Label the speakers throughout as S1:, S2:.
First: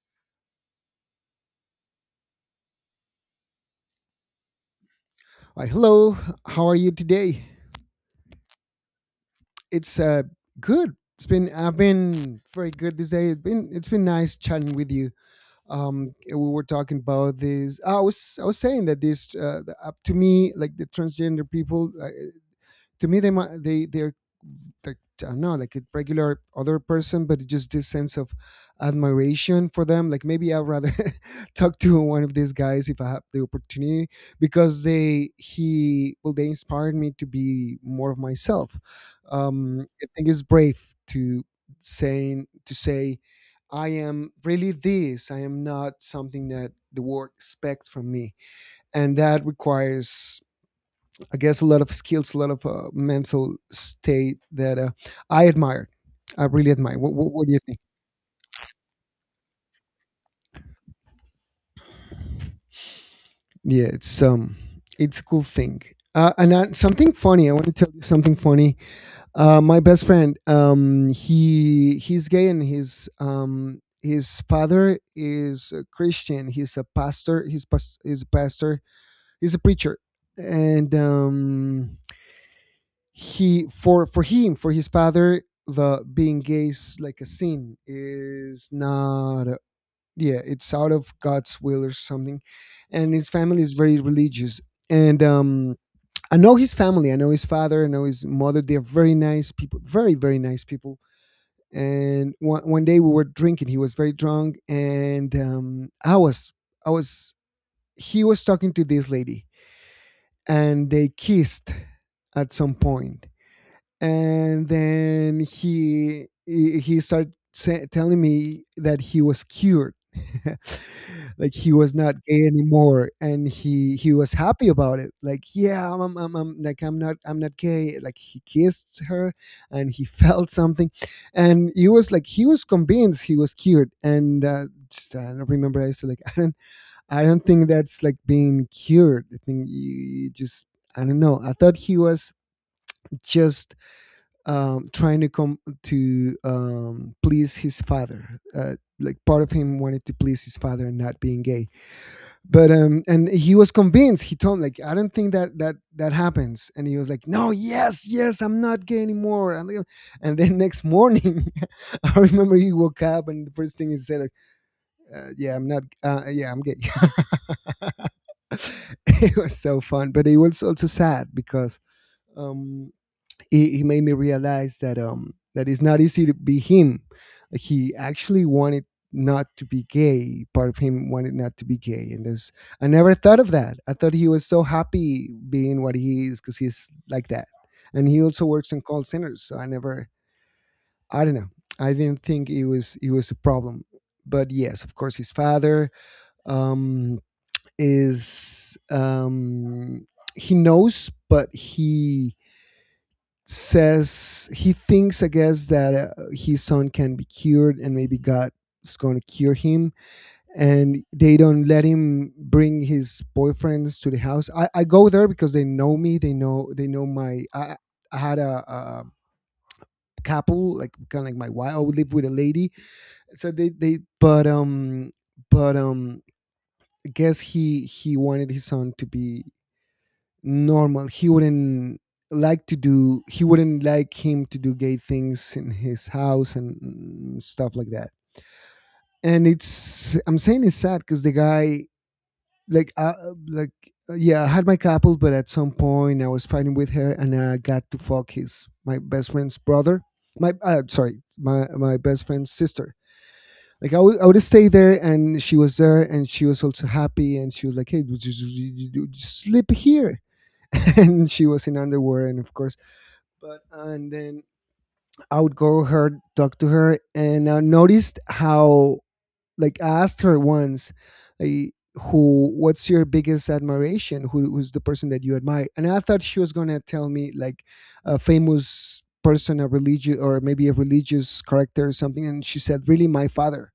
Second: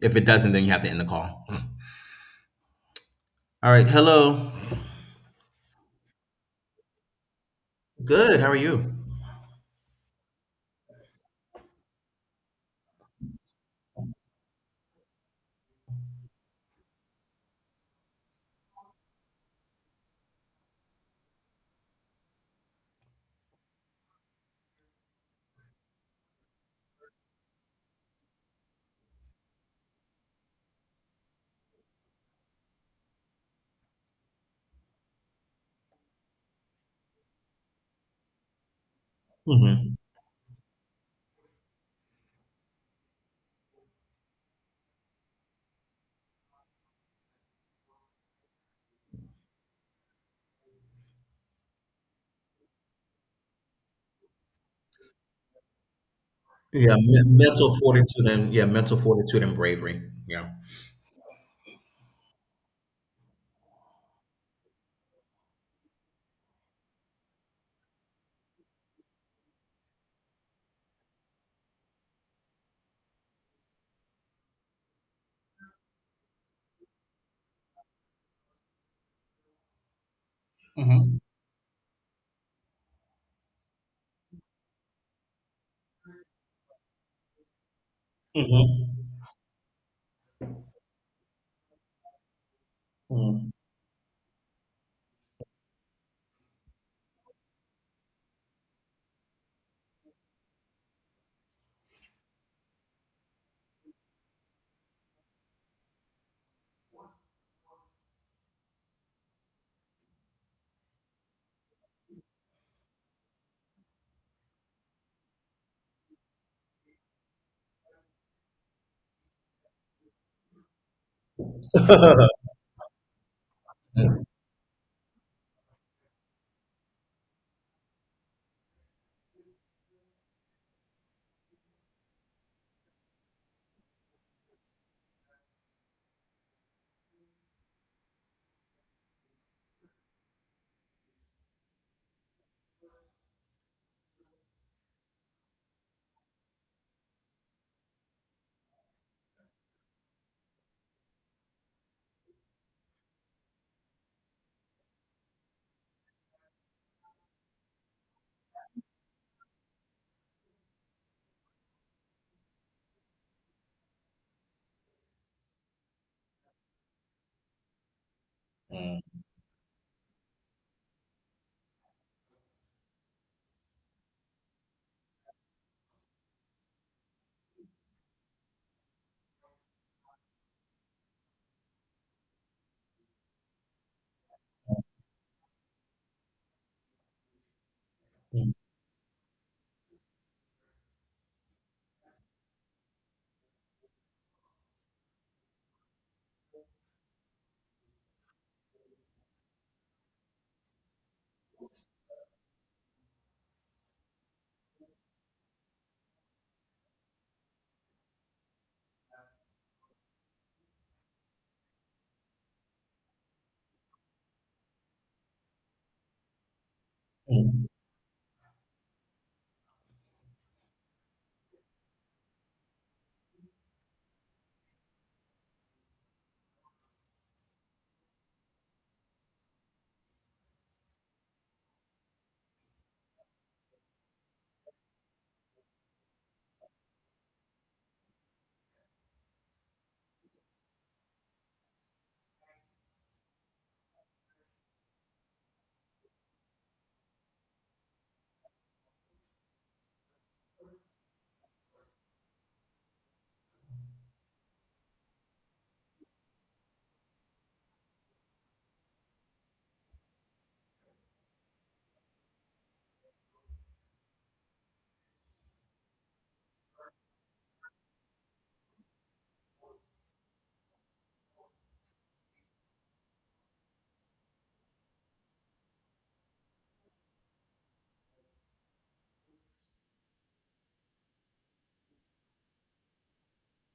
S1: If it doesn't, then you have to end the call. All right. Hello.
S2: Hi. Hello. How are you today?
S1: Good. How are you?
S2: It's good. It's been I've been very good this day. It's been nice chatting with you. We were talking about this. I was saying that up to me like the transgender people to me they're like I don't know, like a regular other person, but just this sense of admiration for them. Like maybe I'd rather talk to one of these guys if I have the opportunity because they he well they inspired me to be more of myself.
S1: Hmm.
S2: I think it's brave to say I am really this. I am not something that the world expects from me, and that requires I guess a lot of skills, a lot of mental state that I admired. I really
S1: Yeah.
S2: admire. What, what, what do you
S1: Mental
S2: think?
S1: fortitude and yeah, mental fortitude and bravery. Yeah.
S2: Yeah, it's a cool thing. And something funny. I want to tell you something funny. My best friend, he's gay, and his father is a Christian. He's a pastor. He's a preacher, and
S1: Hmm.
S2: he for his father the being gay is like a sin
S1: Hmm.
S2: is not a- yeah, it's out of God's will or something, and his
S1: Mm.
S2: family is very religious. And I know his family, I know his father, I know his mother. They're very nice people, very nice people. And one day we were drinking. He was very drunk, and I was he was talking to this lady, and they kissed at some point. And then he started telling me that he was cured like he was not gay anymore, and he
S1: Mm,
S2: was happy about it. Like, yeah, like I'm not gay, like he kissed her, and he felt something. And he was like, he was convinced he was cured. And just I don't remember I said, like, I don't, I don't think that's like being cured. I think you just, I don't know, I thought he was just trying to come to please his father. Like part of him wanted to please his father and not being gay. But and he was convinced. He told him, like, I don't think that that happens. And he was like, no, yes, yes, I'm not gay anymore. And then next morning, I remember he woke up and the first thing he said, like, yeah, I'm not. Yeah, I'm gay.
S1: mm,
S2: It was so fun, but it was also sad because. Um, he made me realize that that it's not easy to be him. Like, he actually wanted not to be gay. Part of him wanted not to be gay, and this I never thought of that. I thought he was so happy being what he is because he's like that, and he also
S1: mm,
S2: works in call centers. So I never, I don't know, I didn't think it was a problem. But yes, of course, his father um, is he knows, but he says he thinks, I guess, that his son can be cured, and maybe God is going to cure him. And they don't let him bring his boyfriends to the house. I go there because they know me. They know my.
S1: mm,
S2: I had a couple, like kind of like my wife. I would live with a lady. So they but but um I guess he wanted his son to be normal. He wouldn't like him to do gay things in his house, and stuff like that. And it's, I'm saying it's sad because the guy like like yeah, I had my couple, but at some point I was fighting with her, and I got to fuck his my best friend's brother. My my best friend's sister. Like I would stay there, and she was there, and she was also happy, and she was like, "Hey, just sleep here," and she was in underwear, and of course. But and then I would go her, talk to her, and I noticed how, like, I asked her once, like, who, what's your biggest admiration, who's the person that you admire? And I thought she was gonna tell me like a famous person, a religious, or maybe a religious character or something. And she said, really, my father.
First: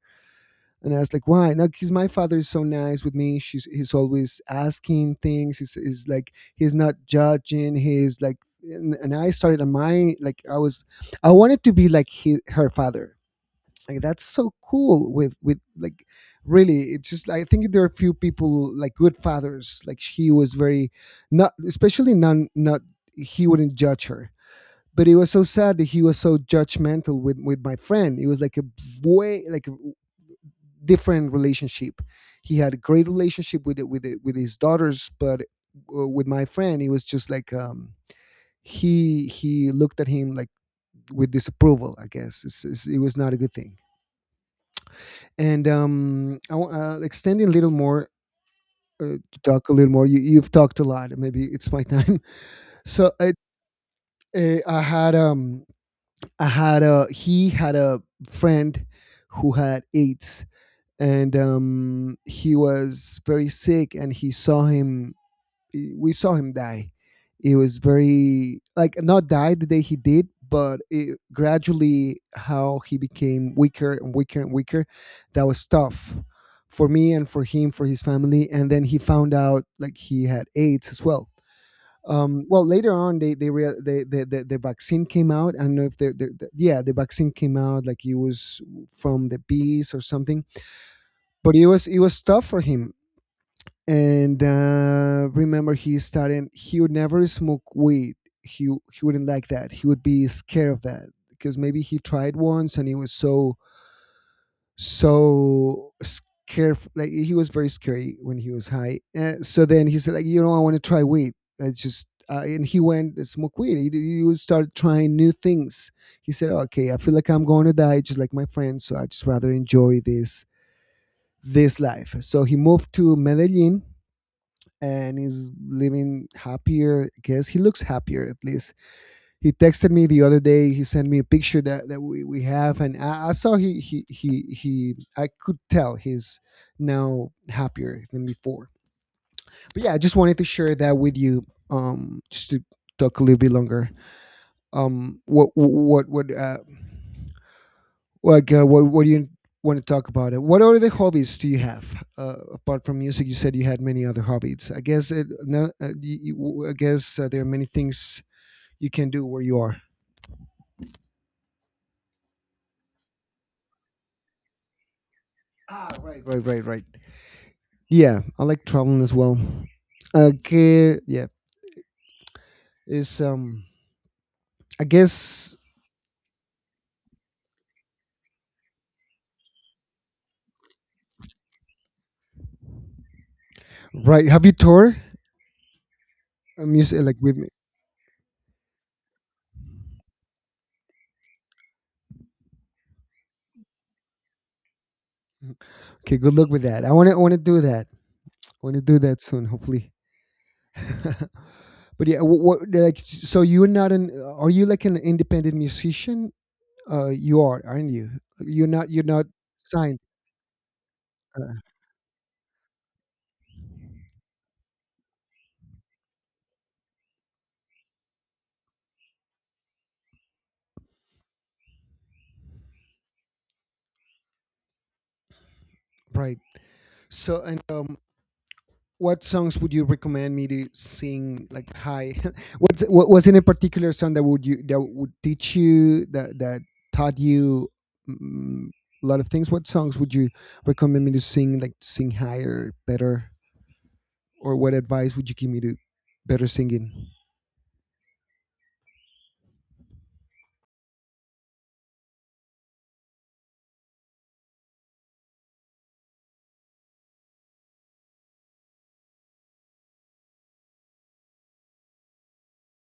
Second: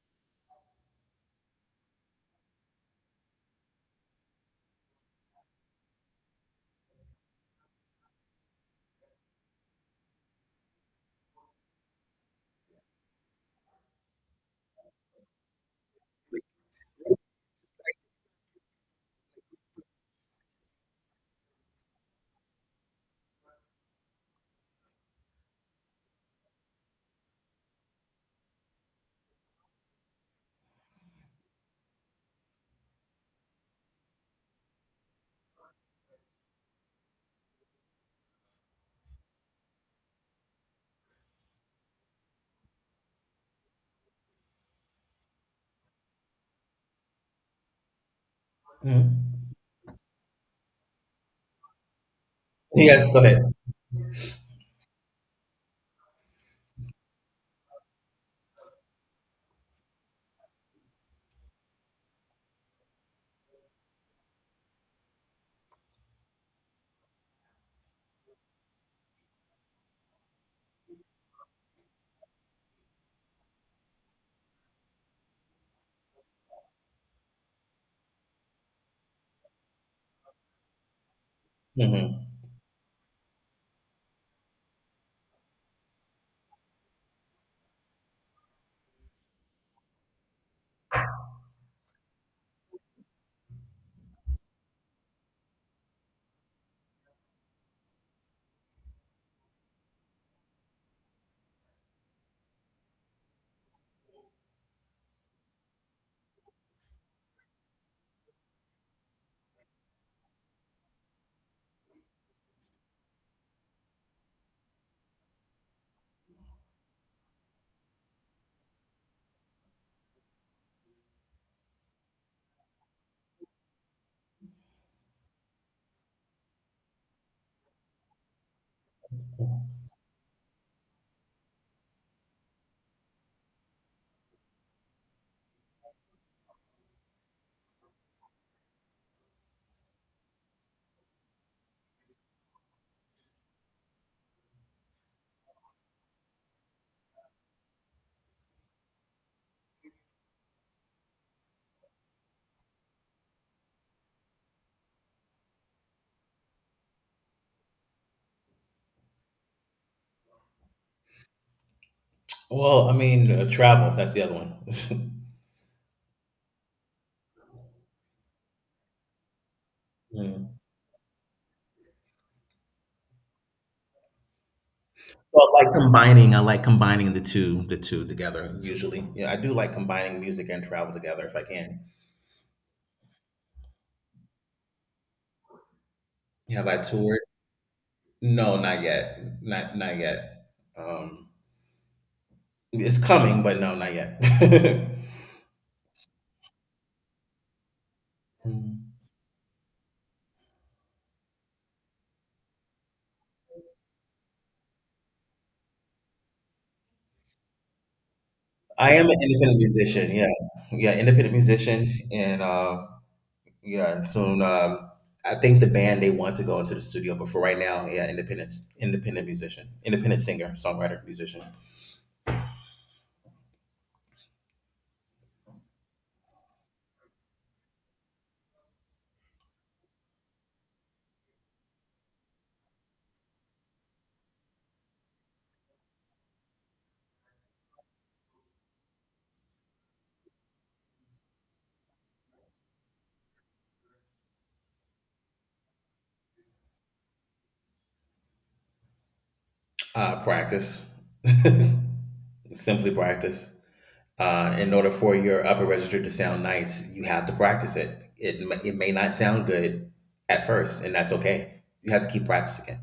S2: And I was like, why? Now, because my father is so nice with me. He's always asking things. He's like, he's not judging. He's like, and I started on my, like, I was, I wanted to be like her father. Like, that's so cool with, like, really, it's just, I think there are few people like good fathers. Like, he was very, not, especially none, not, he wouldn't judge her. But it was so sad that he was so judgmental with my friend. It was like a way, like different relationship. He had a great relationship with it, with it, with his daughters, but with my friend, it was just like he looked at him like with disapproval. I guess it's, it was not a good thing. And extending a little more to
S1: mm.
S2: talk a little more. You've talked a lot. Maybe it's my time.
S1: Yes,
S2: So
S1: go ahead.
S2: uh, I had um I had a he had a friend who had AIDS, and he was very sick, and he saw him we saw him die. It was very like not die the day he did, but it gradually how he became weaker and weaker and weaker. That was tough for me and for him, for his family. And then he found out like he had AIDS as well.
S1: Hmm.
S2: Well, later on, they, rea- they, the vaccine came out. I don't know if the vaccine came out, like it was from the bees or something. But it was tough for him, and remember he started he would never smoke weed. He wouldn't like that. He would be scared of that because maybe he tried once and he was so so scared. Like he was very scary when he was high. So then he said, like, you know, I want to try weed. I just, and he went and smoked weed. He he would start trying new things. He said, okay, I feel like I'm going to die just like my friends, so I just rather enjoy this, this life. So he moved to Medellin, and he's living happier. I guess he looks happier at least. He texted me the other day. He sent me a picture that we have, and I saw he I could tell he's now happier than before. But yeah, I just wanted to share that with you. Just to talk a little bit longer. Um, what what what uh, what do you want to talk about it, what other hobbies do you have, apart from music? You said you had many other hobbies. I guess it, no, you, you- I guess there are many things you can do where you are.
S1: Well, I mean, travel, that's the other one.
S2: Ah, right yeah, I like traveling as well.
S1: Mm.
S2: Okay, yeah. is I
S1: Well,
S2: guess
S1: I like combining the two together usually. Yeah, I do like combining music and travel together if I can.
S2: Right, have you toured
S1: Have I
S2: music, like,
S1: toured?
S2: with me?
S1: No, not yet. Not yet. Um, it's coming, but no, not yet.
S2: Okay, good luck with that. I want to do that. I want to do
S1: Mm.
S2: that soon, hopefully. But yeah, what, like, so you're not an, are you like an independent musician? You are, aren't you?
S1: I
S2: You're
S1: am an
S2: not
S1: independent
S2: signed,
S1: musician. Yeah, yeah, independent
S2: uh,
S1: musician, and yeah, and soon. I think the band they want to go into the studio, but for right now, yeah, independent, independent musician, independent singer, songwriter, musician.
S2: right? So and what songs would you recommend me to sing like high? What's what was in a particular song that would you that would teach you that that taught you mm, a lot of things? What songs would you recommend me to sing like sing higher, better? Or what advice would you give me to better singing?
S1: Practice. Simply practice. In order for your upper register to sound nice, you have to practice it. It may not sound good at first, and that's okay. You have to keep practicing it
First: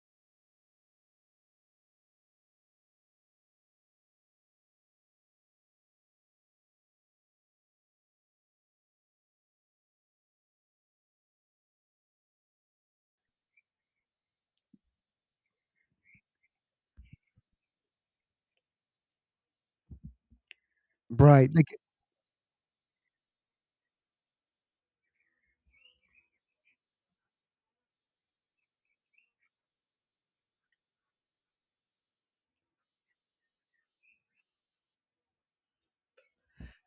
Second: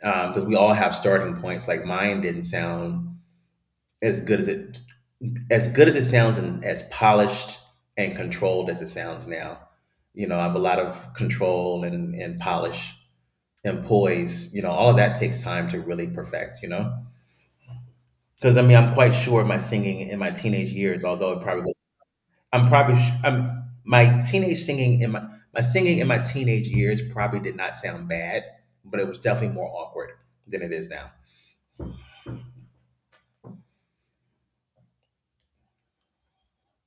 S1: because we all have starting points. Like mine didn't sound as good as it as good as it sounds and as polished and controlled as it sounds now. You know, I have a lot of control and, polish and poise. You know, all of that takes time to really perfect, you know? Because I mean, I'm quite sure my singing in my teenage years, although it
S2: Right,
S1: probably
S2: like,
S1: was, I'm probably, sh- I'm, my teenage singing in my, my singing in my teenage years probably did not sound bad, but it was definitely more awkward than it is now.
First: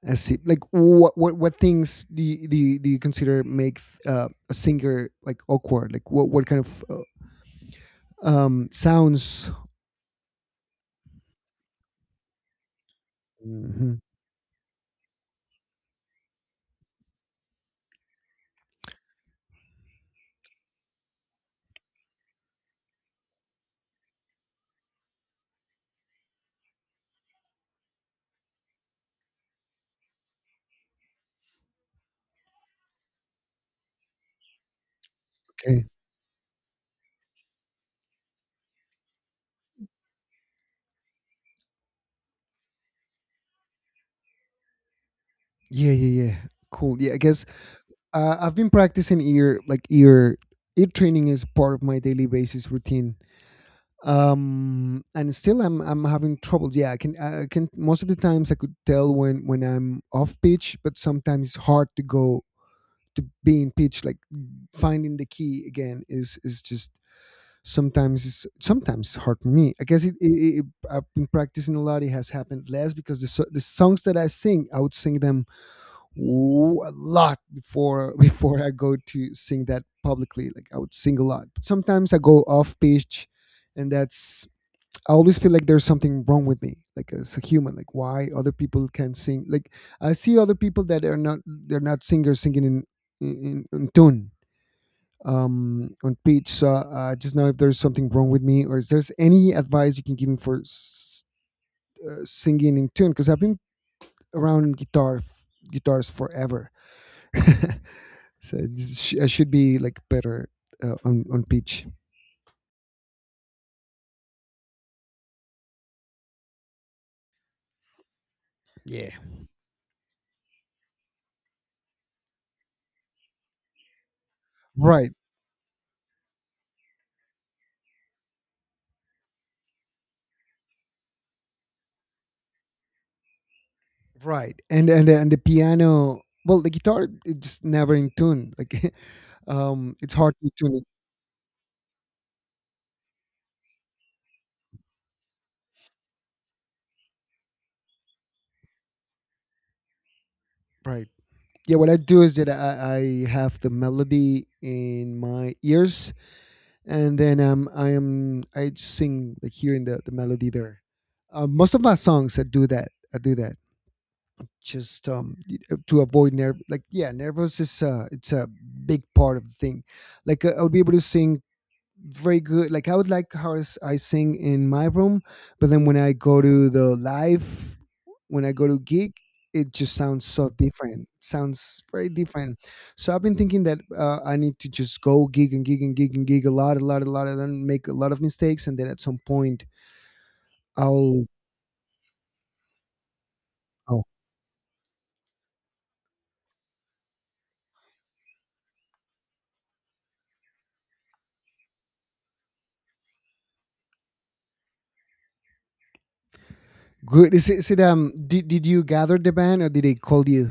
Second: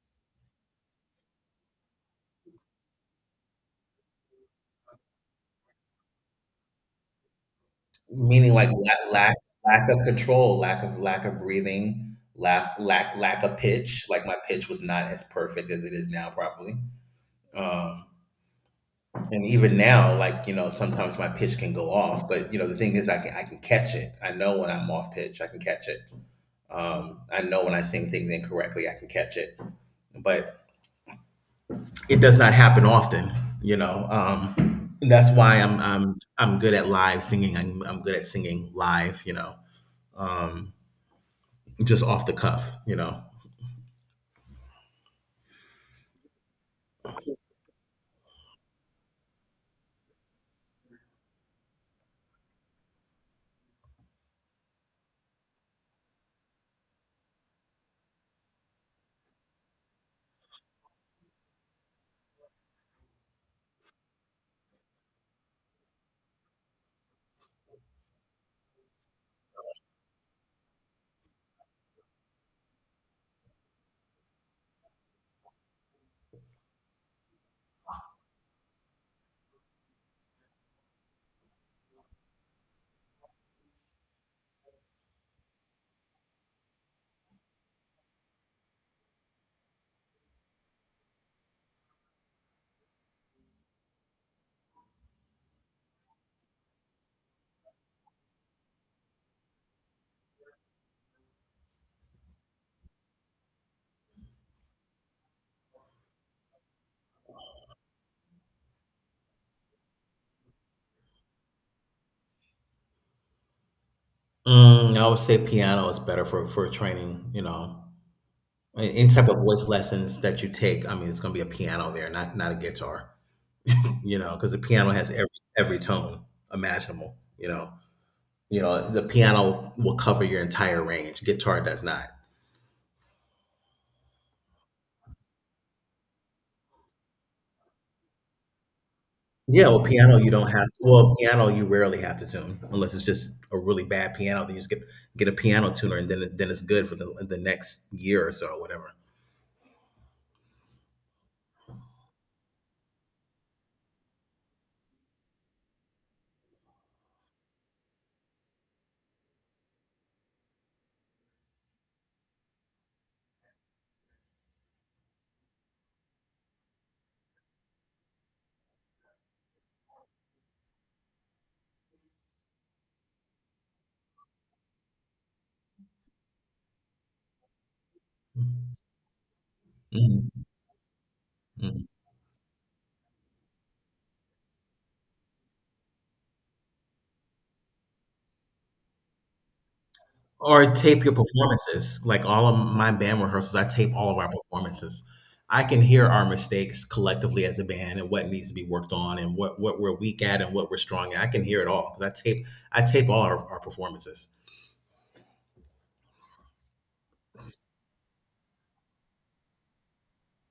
S2: I see. Like, what things do you, do you consider make a singer like awkward? Like, what kind of
S1: Meaning like
S2: sounds?
S1: lack of control, lack of breathing, lack of
S2: Mhm.
S1: pitch. Like my pitch was not as perfect as it is now, probably. And even now, like you know, sometimes my pitch can go off. But you know, the thing is, I can catch it. I know when I'm off pitch, I can catch it. I know when I sing things incorrectly, I can catch it. But it does not happen often, you know. And that's why
S2: Okay,
S1: I'm good at live singing. I'm good at singing live, you know, just off the cuff, you know.
S2: yeah. Cool. Yeah, I guess I've been practicing ear, like ear training is part of my daily basis routine. And still I'm having trouble. Yeah, I can most of the times I could tell when I'm off pitch, but sometimes it's hard to go to be in pitch. Like finding the key again is just sometimes it's hard for me. I guess it, it, it I've been practicing a lot. It has happened less because the songs that I sing, I would sing them a lot before before I go to sing that publicly. Like I would sing a lot. Sometimes I go off pitch, and that's I always feel like there's something wrong with me, like as a human. Like why other people can sing? Like I see other people that are not they're not singers singing in tune, on pitch. So just know if there's something wrong with me, or is there's any advice you can give me for singing in tune, because I've been around guitars forever. So I should be like better on pitch.
S1: Mm, I would say piano is better for training, you know. Any
S2: Yeah.
S1: type of voice lessons that you take, I mean, it's going to be a piano there, not a guitar, you know, because the piano has
S2: Right,
S1: every tone imaginable, you know. You know, the piano will cover your entire range. Guitar does not.
S2: right. And and the piano. Well, the guitar it's just never in tune. Like,
S1: Yeah, well,
S2: it's
S1: piano you
S2: hard to
S1: don't have.
S2: tune it.
S1: Well, piano you rarely have to tune unless it's just a really bad piano. Then you just get a piano tuner, and then then it's good for the next year or so, or whatever.
S2: Right. Yeah. What I do is that I have the melody in my ears, and then I sing like hearing the melody there. Most of my songs I do that. I do that. Just to avoid nerve like yeah nervous is it's a big part of the thing. Like I would be able to sing very good. Like I would like I sing in my room, but then when I go to the live, when I go to gig, it just sounds
S1: Mhm.
S2: so different. Sounds
S1: Mhm.
S2: very different. So I've been thinking that I need to just go gig and gig and gig and gig a lot, a lot, a lot, and then make a lot of mistakes, and then at some point
S1: Or tape your
S2: I'll.
S1: performances. Like all of my band rehearsals, I tape
S2: Oh,
S1: all of our performances. I can hear our mistakes collectively as a band and what needs to be worked on and what we're weak at and what we're strong at. I can hear it all because I tape all our performances.
S2: good. Is it, is it did you gather the band, or did they call you?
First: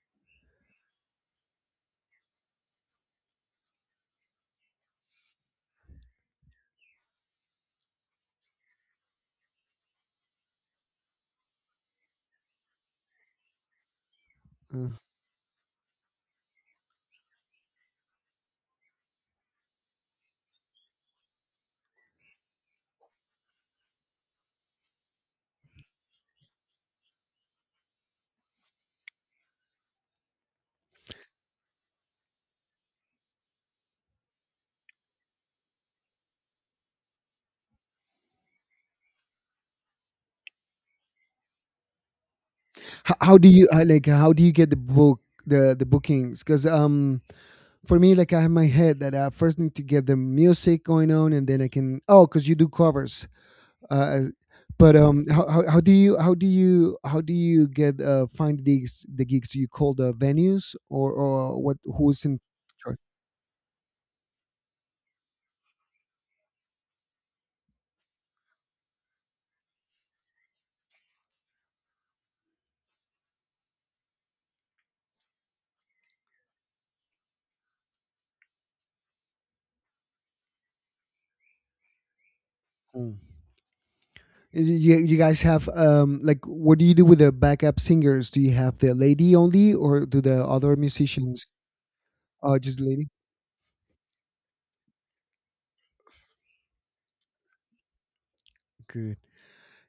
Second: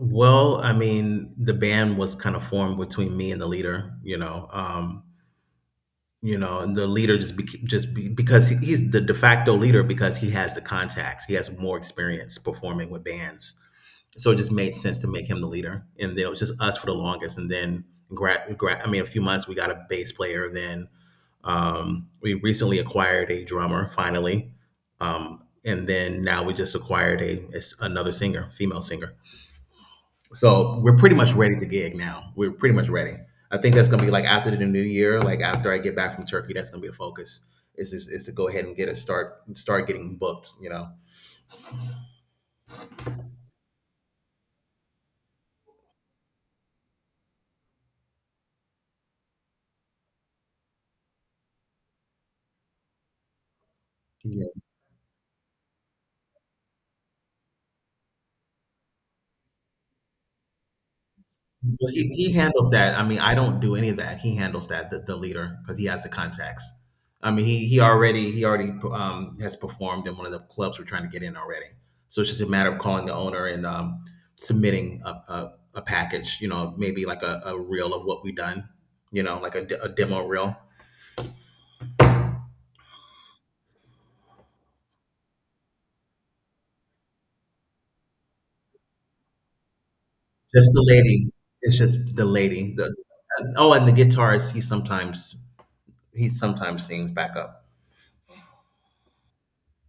S1: Well, I mean, the band was kind of formed between me and the leader, you know. You know, and the leader because he's the de facto leader because he has the contacts, he has more experience performing with bands. So it just made
S2: Mm.
S1: sense to make him the leader. And then it was just us for the longest. And then, I mean, a few months we got a bass player. Then we recently acquired a drummer finally, and then now we just acquired a another singer, female singer. So we're pretty much ready to gig now. We're pretty much ready. I think that's gonna be like after the new year, like after I get back from Turkey, that's gonna be the focus. Is to go ahead and get a start, start getting booked. You know.
S2: H- how do you like how do you get the bookings, because for me like I have my head that I first need to get the music going on, and then I can. Oh, because you do covers. uh,
S1: Yeah.
S2: but how do you how do you how do you get find the gigs, you call the venues, or what,
S1: Well,
S2: who's
S1: he
S2: in
S1: handles
S2: charge?
S1: that. I mean, I don't do any of that. He handles that, the leader, because he has the contacts. I mean, he already has performed in one of the clubs we're trying to get in already. So it's just a matter of calling the owner and submitting a package. You know, maybe like a reel of what we've done. You know, like a demo reel.
S2: Mm. You guys have like what do you do with the backup singers? Do you have the lady only, or do the
S1: Just
S2: other
S1: the lady.
S2: musicians?
S1: It's just the
S2: Oh,
S1: lady.
S2: just
S1: The,
S2: lady.
S1: oh, and the guitarist. He sometimes sings backup.
S2: Good.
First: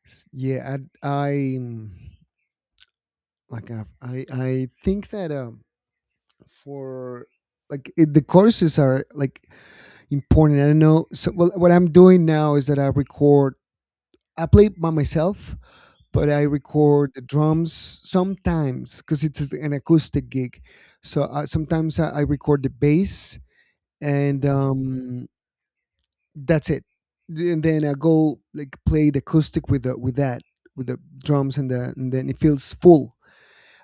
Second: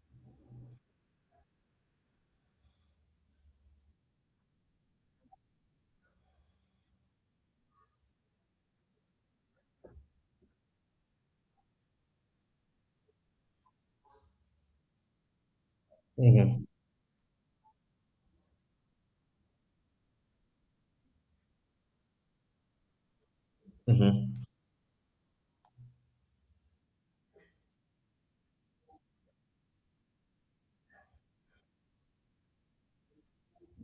S2: Yeah. I i like i i, I think that for like it, the courses are like important. I don't know. So, well, what I'm doing now is that I record. I play by myself, but I
S1: Hmm.
S2: record the drums sometimes because it's an acoustic gig. So sometimes I record the bass,
S1: Hmm.
S2: and that's it. And then I go like play the acoustic with the with that with the drums, and then it feels full.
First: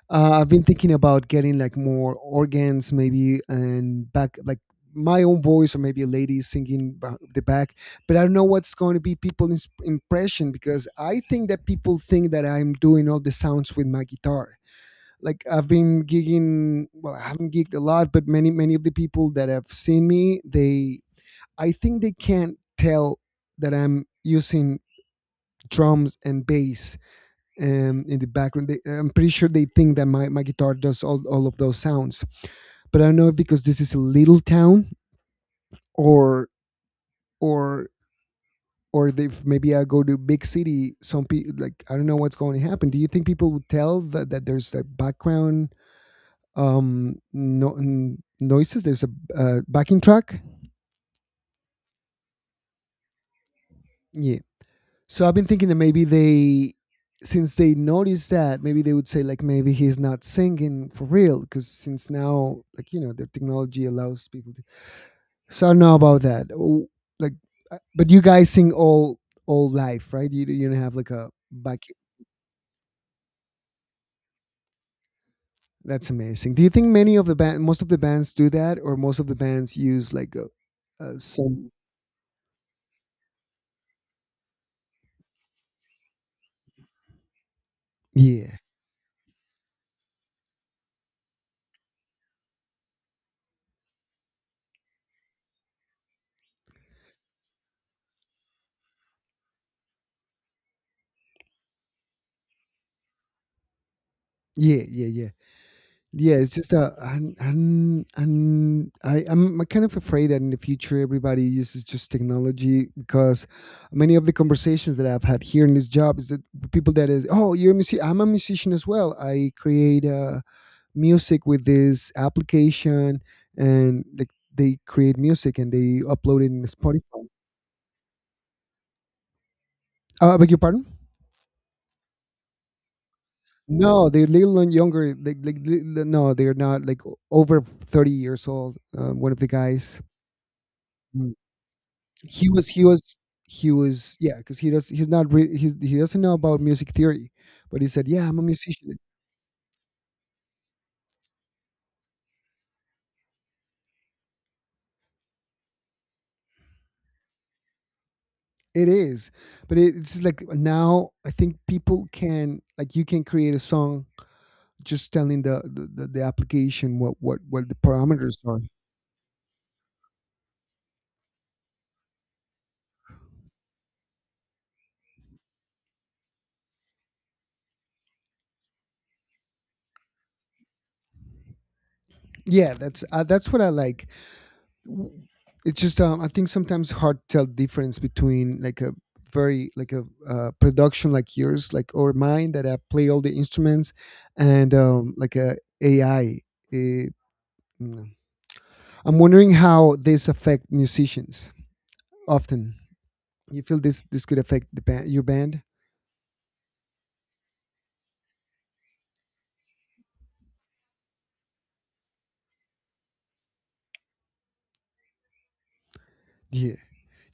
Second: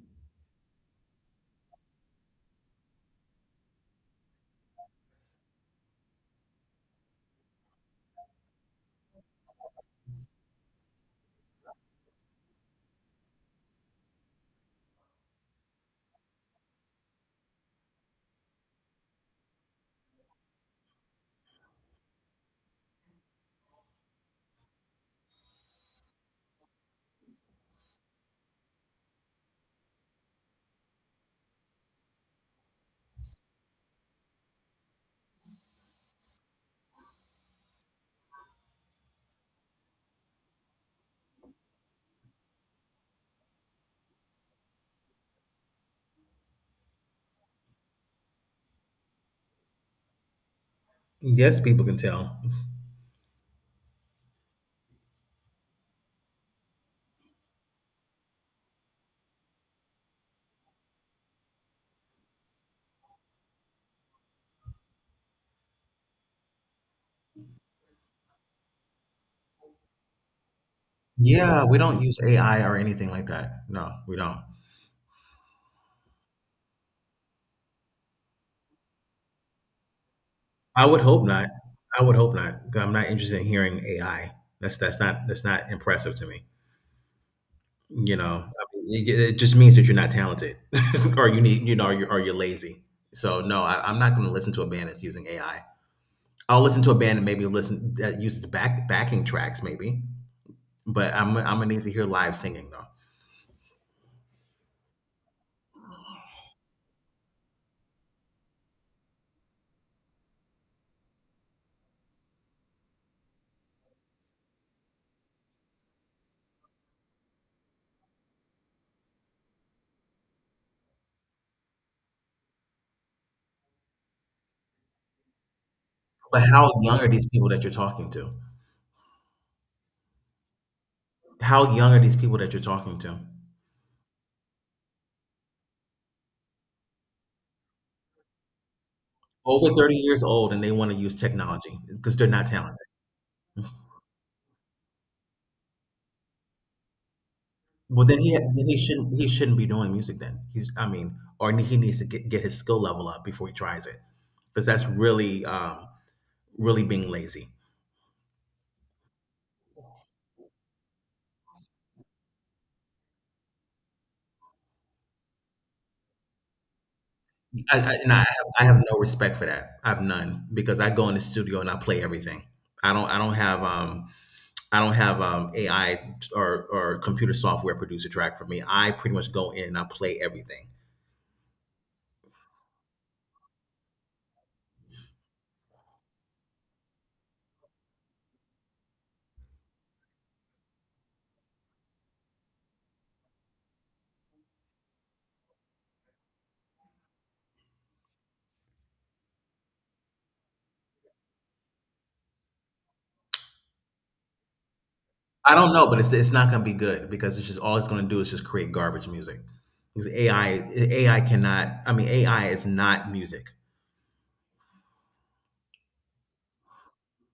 S2: I've been thinking about getting like more organs, maybe, and back like my own voice, or maybe a lady singing the back. But I don't know what's going to be people's impression, because I think that people think that I'm doing all the sounds with my guitar. Like I've been gigging, well, I haven't gigged a lot, but many many of the people that have seen me, they I think they can't tell that I'm using drums and bass in the background. They, I'm pretty sure they think that my guitar does all of those sounds. But I don't know if, because this is a little town, or or if maybe I go to big city. Some people, like I don't know what's going to happen. Do you think people would tell that, that there's a background no n- noises? There's a backing track.
S1: Yes, people can tell.
S2: Yeah. So I've been thinking that maybe they, since they noticed that, maybe they would say like maybe he's not singing for real, because since now like you know their technology allows people to. So I don't know about that. Oh. Like, but you guys sing all live, right? You don't have like a
S1: Yeah, we
S2: back.
S1: don't use AI or anything like that. No, we don't.
S2: That's amazing. Do you think many of the band, most of the bands do that, or most of the bands use like
S1: I would
S2: a
S1: hope not.
S2: some?
S1: I would hope not, 'cause I'm not interested in hearing AI. That's not impressive to me. You know,
S2: Yeah,
S1: I mean, it just means that you're not talented, or you need you know, or or you're lazy. So no, I, I'm not going to listen to a band that's using AI. I'll listen to a band that maybe listen that uses backing tracks, maybe. But I'm gonna need to hear live singing though.
S2: yeah, yeah, yeah. Yeah, it's just a. And I'm kind of afraid that in the future everybody uses just technology, because many of the conversations that I've had here in this job is that the people that is, oh, you're a musician, I'm a musician as well, I create music with this application. And like they create music and they upload it
S1: But
S2: in
S1: how young are
S2: Spotify.
S1: these people that you're talking to?
S2: I beg your pardon?
S1: How young are these people that you're talking to?
S2: No, they're little and younger. Like, no, they're not like over 30 years old. One of the
S1: Over 30
S2: guys.
S1: years old and they want to use technology because they're not
S2: He was
S1: talented.
S2: he was he was Yeah, because he does, he's not re- he's, he doesn't know about music theory, but he
S1: Well,
S2: said, yeah, I'm a
S1: then
S2: musician.
S1: he shouldn't be doing music. Then he's I mean, or he needs to get his skill level up before he tries it because that's really really being lazy.
S2: It is. But it, it's just like now I think people can, like you can create a song just telling the application what the
S1: And
S2: parameters are.
S1: I have no respect for that. I have none because I go in the studio and I play everything. I don't have AI or computer software produce a track for me. I pretty much go in and I play everything.
S2: Yeah, that's what I like. w- it's just I think sometimes hard to tell difference between like a very like a production like yours, like or mine, that I play all the instruments, and like a AI. eh, mm. I'm wondering how this affect musicians often. You feel this this could affect the band, your
S1: I
S2: band?
S1: don't know, but it's not going to be good because it's just all it's going to do is just create garbage music. Because AI cannot. I mean, AI is not music.
S2: Yeah.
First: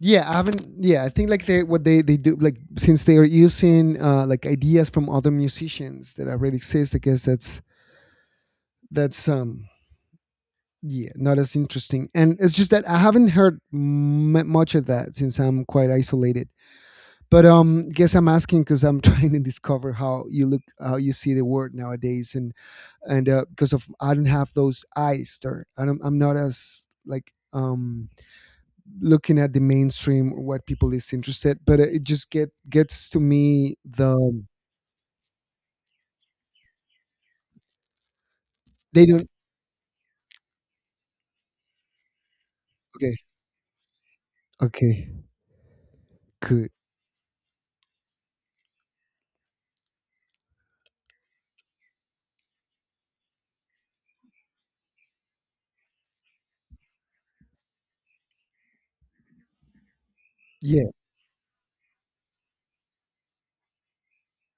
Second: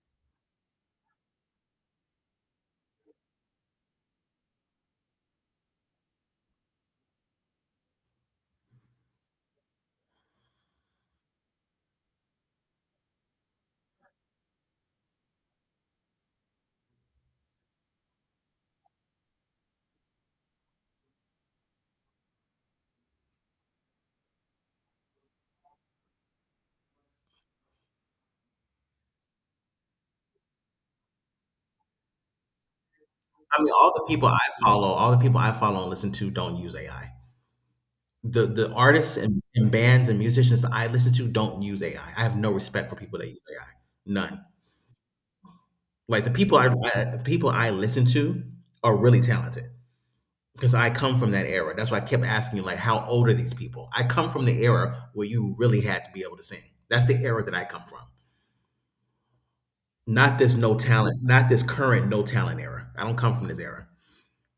S2: Yeah, I haven't. Yeah, I think like they what they do like since they are using like ideas from other musicians that already exist. I guess that's yeah, not as interesting. And it's just that I haven't heard much of that since I'm quite isolated. But guess I'm asking because I'm trying to discover how you look, how you see the world nowadays, and because of, I don't have those eyes there, I don't, I'm not as like looking at the mainstream or what people is interested, but it just gets to
S1: I mean,
S2: me
S1: all the people I
S2: the.
S1: follow, all the people I follow and listen to, don't use AI. The
S2: They
S1: artists
S2: don't.
S1: and bands and musicians that I listen to don't use AI. I have no respect for
S2: Okay.
S1: people that use AI. None.
S2: Okay,
S1: Like
S2: good.
S1: I the people I listen to are really talented. Because I come from that era. That's why I kept asking you, like, how old are these people? I come from the era where you really had to be able to sing. That's the era that I come from. Not this no
S2: Yeah,
S1: talent, not this current no talent era. I don't come from this era.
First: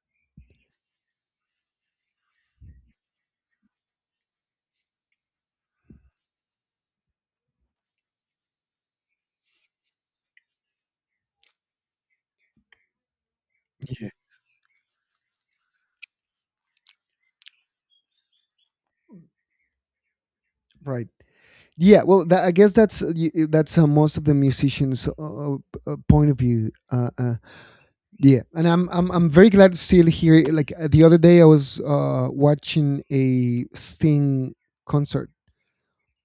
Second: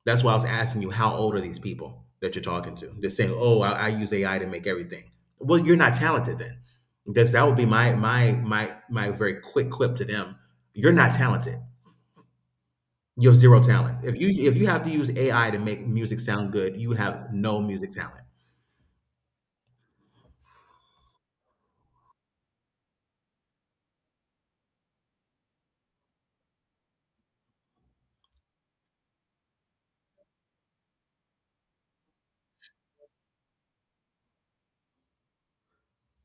S1: That's why I was asking you, how old are these people that you're talking to? They're saying, oh, I use AI to make everything. Well, you're not talented then. Because that would be my very quick quip to them. You're not talented. You have zero talent.
S2: yeah,
S1: If you have to use AI to make music sound good, you have no music talent.
S2: right. Yeah, well, that, I guess that's that's most of the musicians' point of view. Yeah, and I'm very glad to still here. Like the other day, I was watching a Sting concert,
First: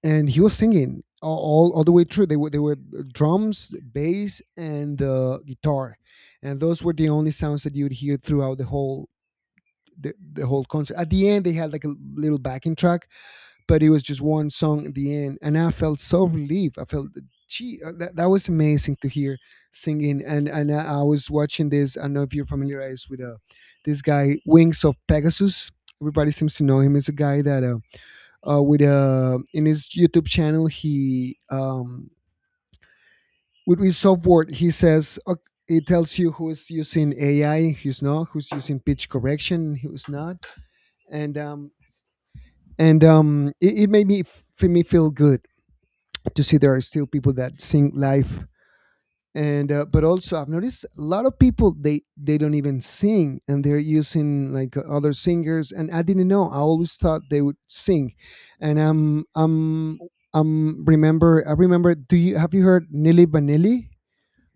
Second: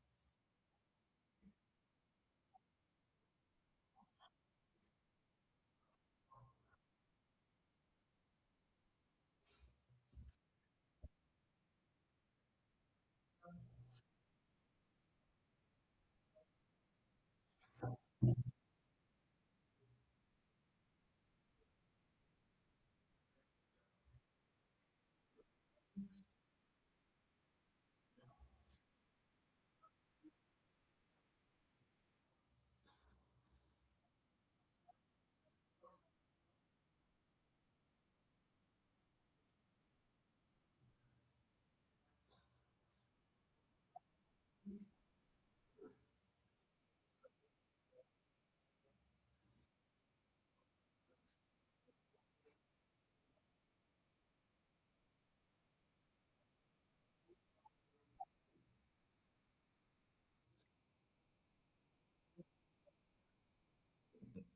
S2: and he was singing all the way through. They were drums, bass, and guitar, and those were the only sounds that you would hear throughout the whole concert. At the end, they had like a little backing track, but it was just one song at the end. And I felt so relieved. I felt gee, that, that was amazing to hear singing. And I was watching this, I don't know if you're familiarized with this guy Wings of Pegasus. Everybody seems to know him. He's a guy that with in his YouTube channel he with his software he says it tells you who's using AI, who's not, who's using pitch correction, who's not. And it, it made me me feel good to see there are still people that sing live. And but also I've noticed a lot of people, they don't even sing, and they're using like other singers, and I didn't know, I always thought they would sing. And I remember, do you, have you heard Nilly Vanilli?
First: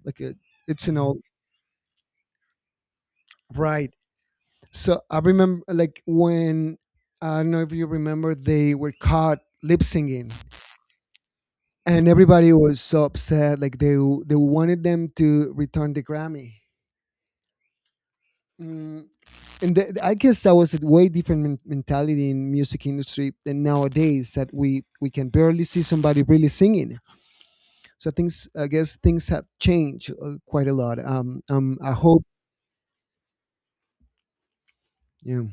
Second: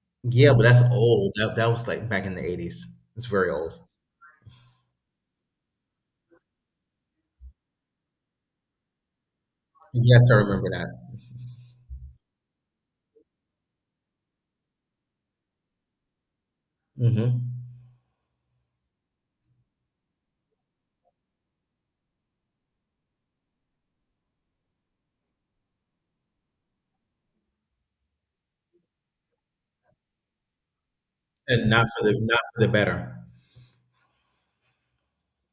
S2: Like a,
S1: Yeah, but that's
S2: it's an old.
S1: old. That was like back in the 80s. It's very old.
S2: Right. So I remember, like when I don't know if you remember, they were caught lip
S1: Yes,
S2: singing,
S1: I remember that.
S2: and everybody was so upset like they wanted them to return the Grammy.
S1: Hmm.
S2: mm, I guess that was a way different mentality in music industry than nowadays that we can barely see somebody really singing. So things I guess things have changed quite a lot.
S1: And not
S2: I
S1: for the
S2: hope.
S1: not for the better.
S2: Yeah.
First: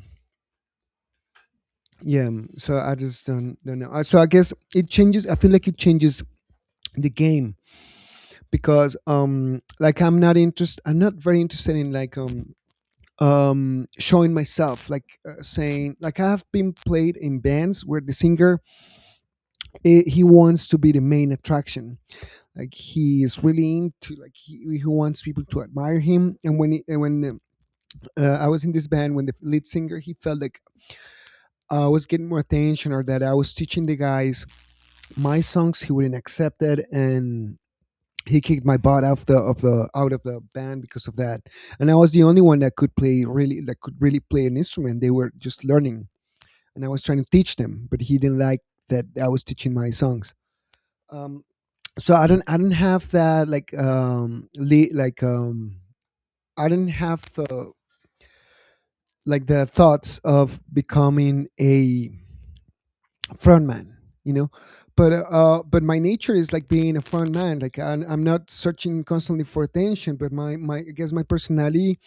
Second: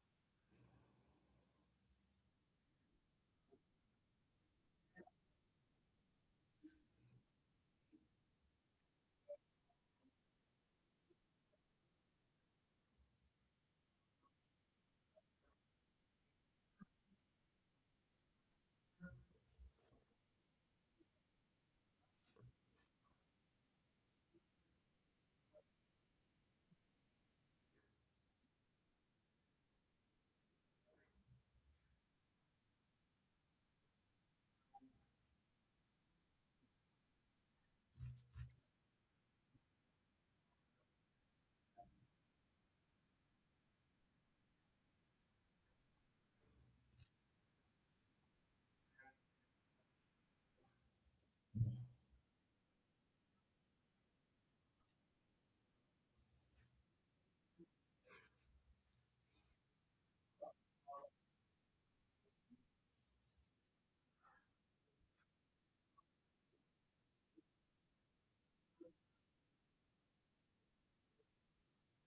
S2: Yeah. So I just don't know. So I guess it changes. I feel like it changes the game. Because like I'm not very interested in like showing myself like, saying like, I have been played in bands where the singer, he wants to be the main attraction. Like he is really into like he wants people to admire him. And when he, and when I was in this band when the lead singer, he felt like I was getting more attention or that I was teaching the guys my songs. He wouldn't accept that, and he kicked my butt off the of the out of the band because of that. And I was the only one that could play really, that could really play an instrument. They were just learning, and I was trying to teach them, but he didn't like that I was teaching my songs. Um, so I don't have that, like like I don't have the, like the thoughts of becoming a front man, you know. But but my nature is like being a front man. Like I'm not searching constantly for attention, but my I guess my personality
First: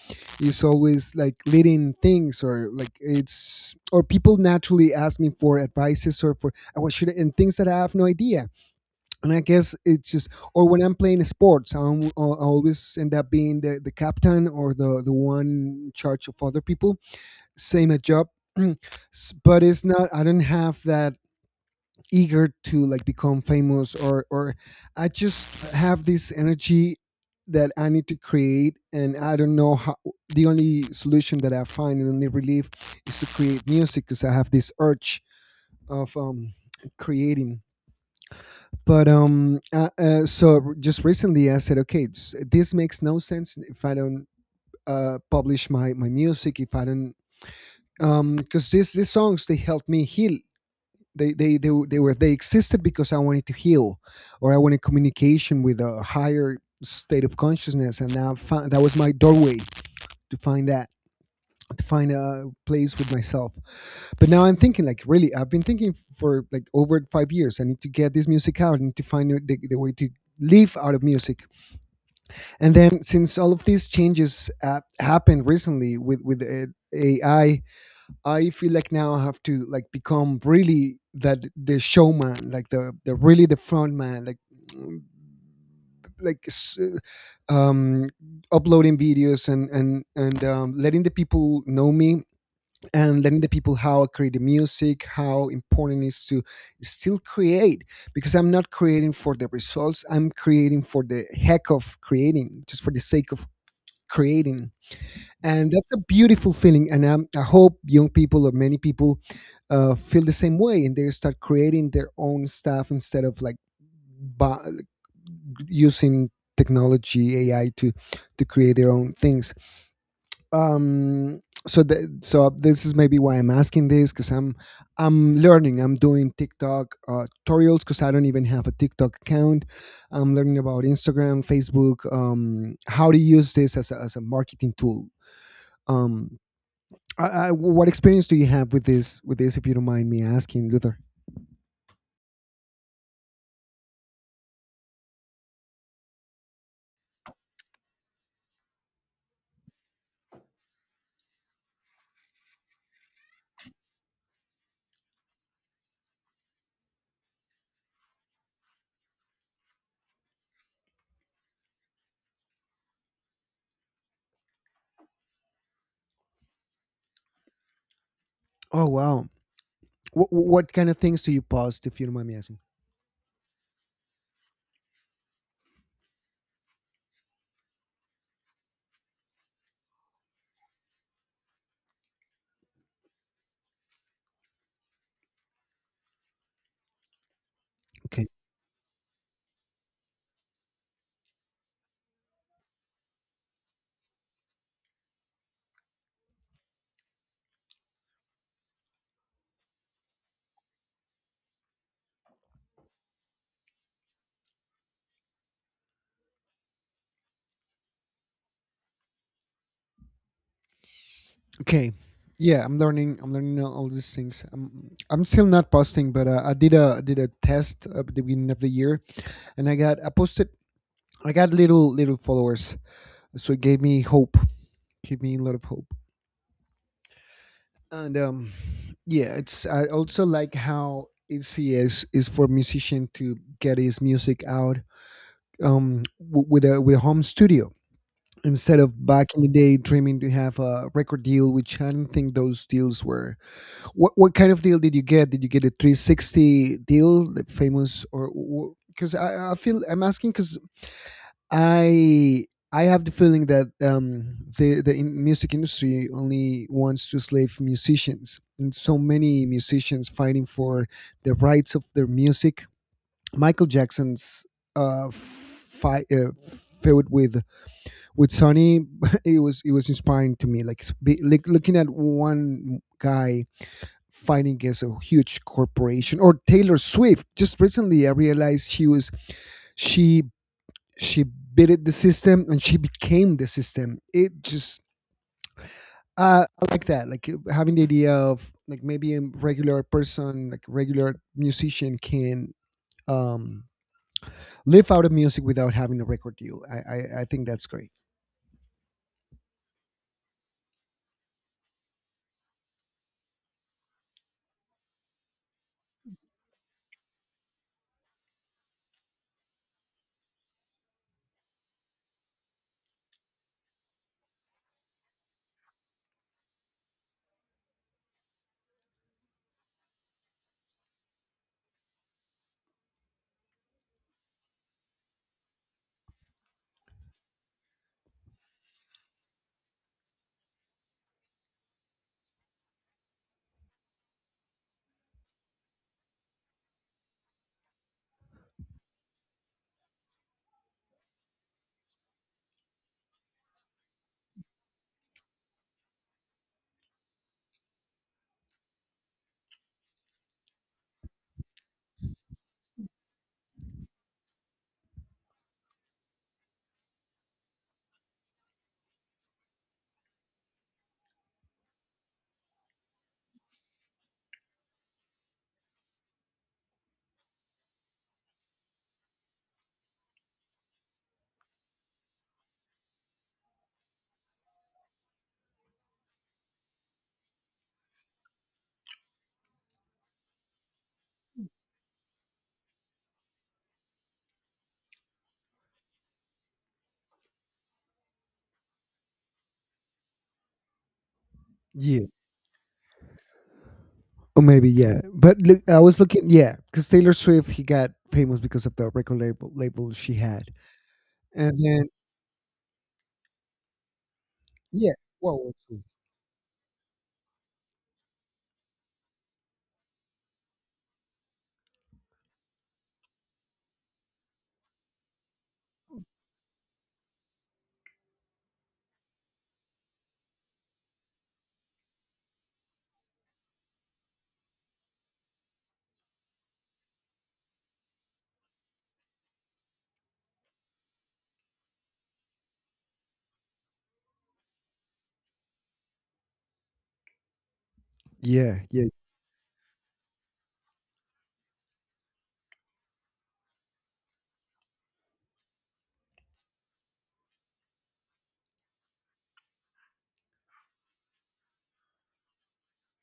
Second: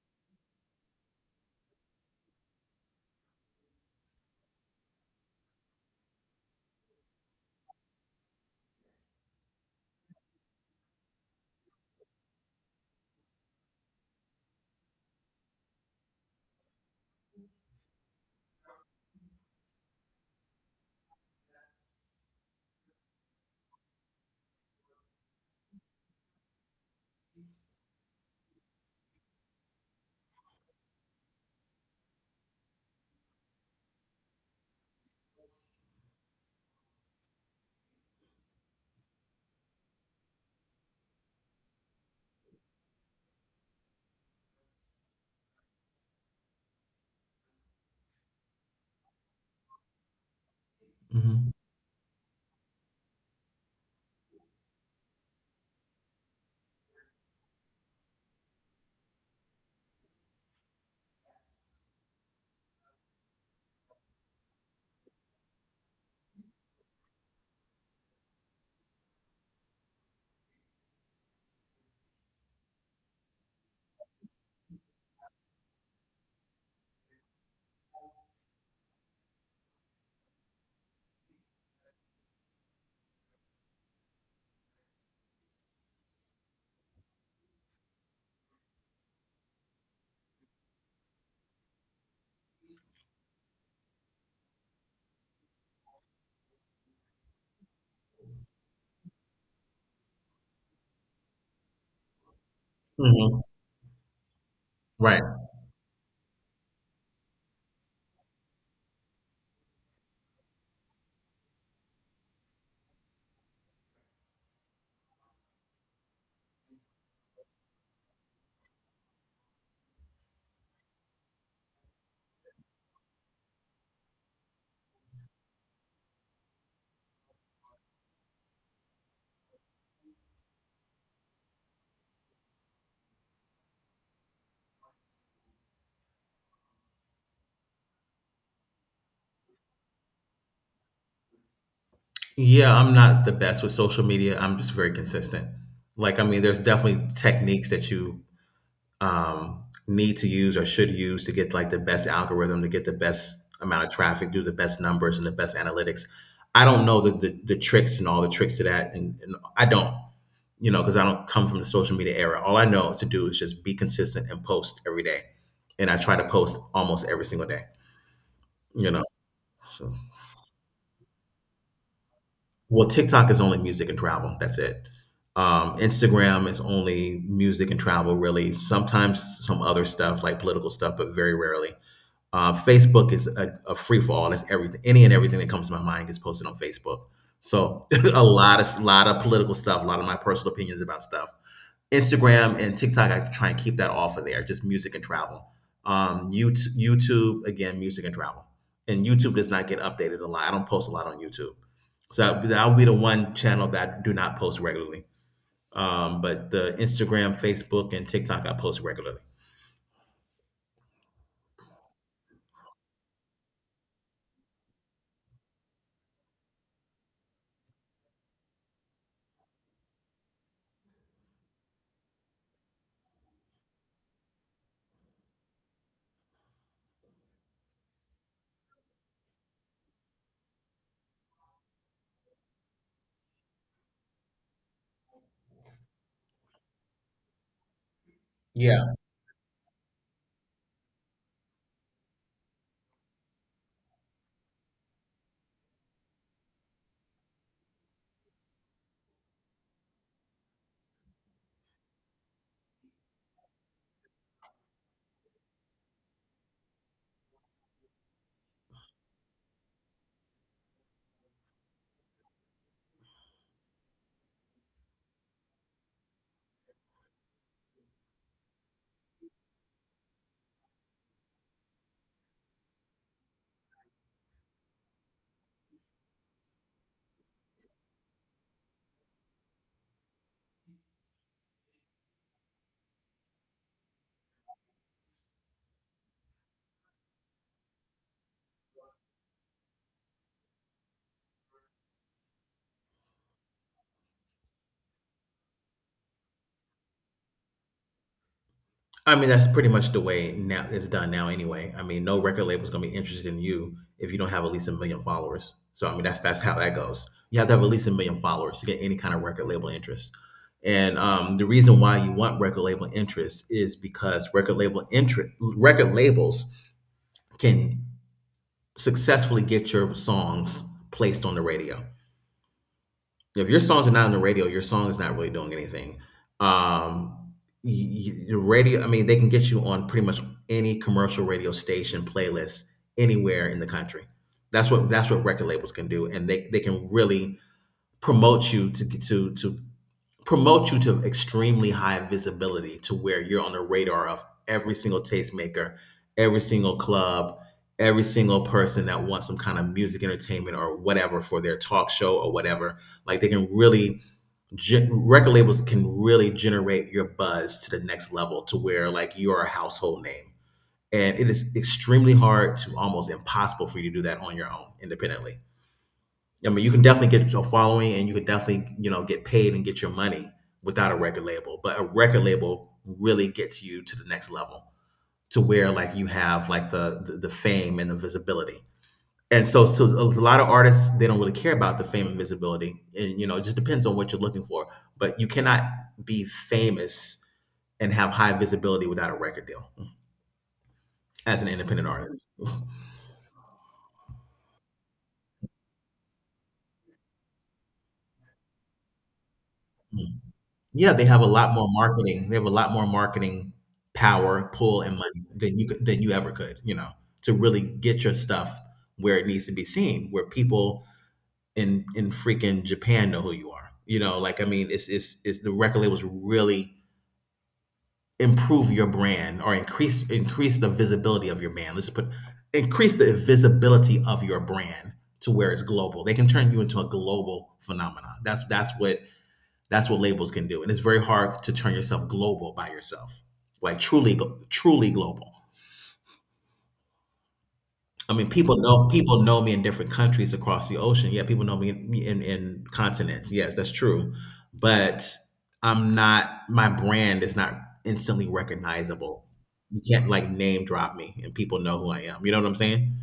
S2: is always like leading things, or like it's, or people naturally ask me for advices or for, what should I, and things that I have no idea. And I guess it's just, or when I'm playing sports, I always end up being the captain or the one in charge of other people, same at job. But it's not, I don't have that eager to like become famous or I just have this energy that I need to create, and I don't know how. The only solution that I find, the only relief is to create music, because I have this urge of, creating. But so just recently I said, okay, this makes no sense if I don't publish my my music, if I don't, because these songs, they help me heal. they
S1: Hmm.
S2: they they, were- they were they existed because I wanted to heal, or I wanted communication with a higher state of consciousness, and now found, that was my doorway to find that, to find a place with myself. But now I'm thinking, like really, I've been thinking for like over 5 years, I need to get this music out. I need to find the way to live out of music. And then since all of these changes happened recently with ai, I feel like now I have to like become really that, the showman, like the really the front man, like, mm, like um uploading videos and letting the people know me, and letting the people how I create the music, how important it is to still create. Because I'm not creating for the results, I'm creating for the heck of creating, just for the sake
S1: Hmm.
S2: of creating.
S1: Right.
S2: And that's a beautiful feeling. And I hope young people or many people feel the same way and they start creating their own stuff instead of like bu- using technology, ai, to create their own things. um so so this is maybe why I'm asking this, because I'm doing tiktok tutorials because I don't even have a tiktok account. I'm learning about instagram, facebook, how to use this as as a marketing tool. um what experience do you have with this? With this, if you don't mind me asking, Luther?
S1: Yeah, I'm not the best with social media. I'm just very consistent. Like, I mean, there's definitely techniques that you need to use or should use to get like the best algorithm, to get the best amount of traffic, do the best numbers and the best analytics. I don't know the tricks and all the tricks to that, and I don't. You know, because I don't come from the social media era. All I know to do is just be consistent and post every day. And I try to post almost every single day,
S2: Oh
S1: you know.
S2: wow.
S1: So.
S2: What kind of things do you post, if you don't mind me asking?
S1: Well, TikTok is only music and travel. That's it. Instagram is only music and travel, really. Sometimes some other stuff like political stuff, but very rarely. Facebook is a free for all. That's everything. Any and everything that comes to my mind gets posted on Facebook. So
S2: Okay.
S1: a lot of political stuff, a lot of my personal opinions about stuff. Instagram and TikTok, I try and keep that off of there. Just music and travel. YouTube again, music and travel. And YouTube does not get updated a lot. I don't post a lot on YouTube. So that that'll be the one channel that I do not post regularly. But the Instagram, Facebook, and TikTok I post regularly.
S2: Okay. Yeah, I'm learning. I'm learning all these things. I'm still not posting, but I did a test at the beginning of the year, and I posted. I got little followers, so it gave me hope. Gave me a lot of hope. And yeah, it's, I also like how ECS is for musician to get his music out, with a home studio, instead
S1: Yeah.
S2: of back in the day dreaming to have a record deal, which I don't think those deals were. What kind of deal did you get? Did you get a 360 deal, the famous, or? Because I feel I'm asking because I I have the feeling that the in music industry only wants to slave musicians, and so many musicians fighting for the rights of their music. Michael Jackson's feud with Sonny, it was, it was inspiring to me. Like, like looking at one guy fighting against a huge corporation. Or Taylor Swift. Just recently, I realized she was, she she bit the system and she became the system. It just, I like that, like having the idea of like maybe a regular person, like regular musician, can um live out of music without having a record deal. I think that's great.
S1: I mean, that's pretty much the way now it's done now anyway. I mean, no record label's gonna be interested in you if you don't have at least a million followers. So I mean, that's how that goes. You have to have at least a million followers to get any kind of record label interest. And the reason why you want record label interest is because record labels can successfully get your songs placed on the radio. If your songs are not on the radio, your song is not really doing anything. Um, the radio, I mean, they can get you on pretty much any commercial radio station playlist anywhere in the country. That's what record labels can do, and they can really promote you to to to promote you to extremely high visibility to where you're on the radar of every single tastemaker, every single club, every single person that wants some kind of music entertainment or whatever for their talk show or whatever. Like they can really record labels can really generate your buzz to the next level to where like you're a household name. And it is extremely hard to almost impossible for you to do that on your own independently. I mean, you can definitely get a following, and you can definitely, you know, get paid and get your money without a record label. But a record label really gets you to the next level, to where like you have like the fame and the visibility. And so a lot of artists they don't really care about the fame and visibility, and you know, it just depends on what you're looking for. But you cannot be famous and have high visibility without a record deal as an independent
S2: Yeah,
S1: artist.
S2: or maybe yeah. But look, I was looking, yeah, because Taylor Swift, he got famous because of the record label she had,
S1: Yeah, they have a lot
S2: and
S1: more
S2: then,
S1: marketing. They have a lot more marketing power, pull,
S2: yeah,
S1: and money
S2: whoa, whoa,
S1: than you
S2: whoa.
S1: could, than you ever could. You know, to really get your stuff where it needs to be seen, where people in freaking Japan know who you are. You know, like I mean, it's the record labels really improve your brand or increase increase the visibility of your brand. Let's put increase the visibility of your brand to where it's global. They can turn you into a global phenomenon. That's that's what labels can do. And it's very hard to turn yourself global by yourself. Like truly global. I mean,
S2: Yeah, yeah,
S1: people know me in different countries across the ocean. Yeah, people know me in, in continents. Yes, that's true. But I'm not my brand is not instantly recognizable. You can't like name drop me and people know who I am. You know what I'm saying?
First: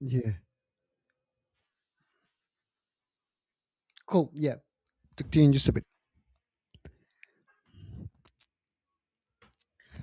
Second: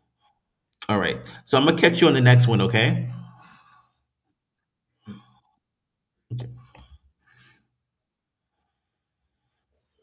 S2: yeah.
S1: All right. So I'm gonna catch you on the next one, okay?
S2: Cool. Yeah, talk to you in just a bit.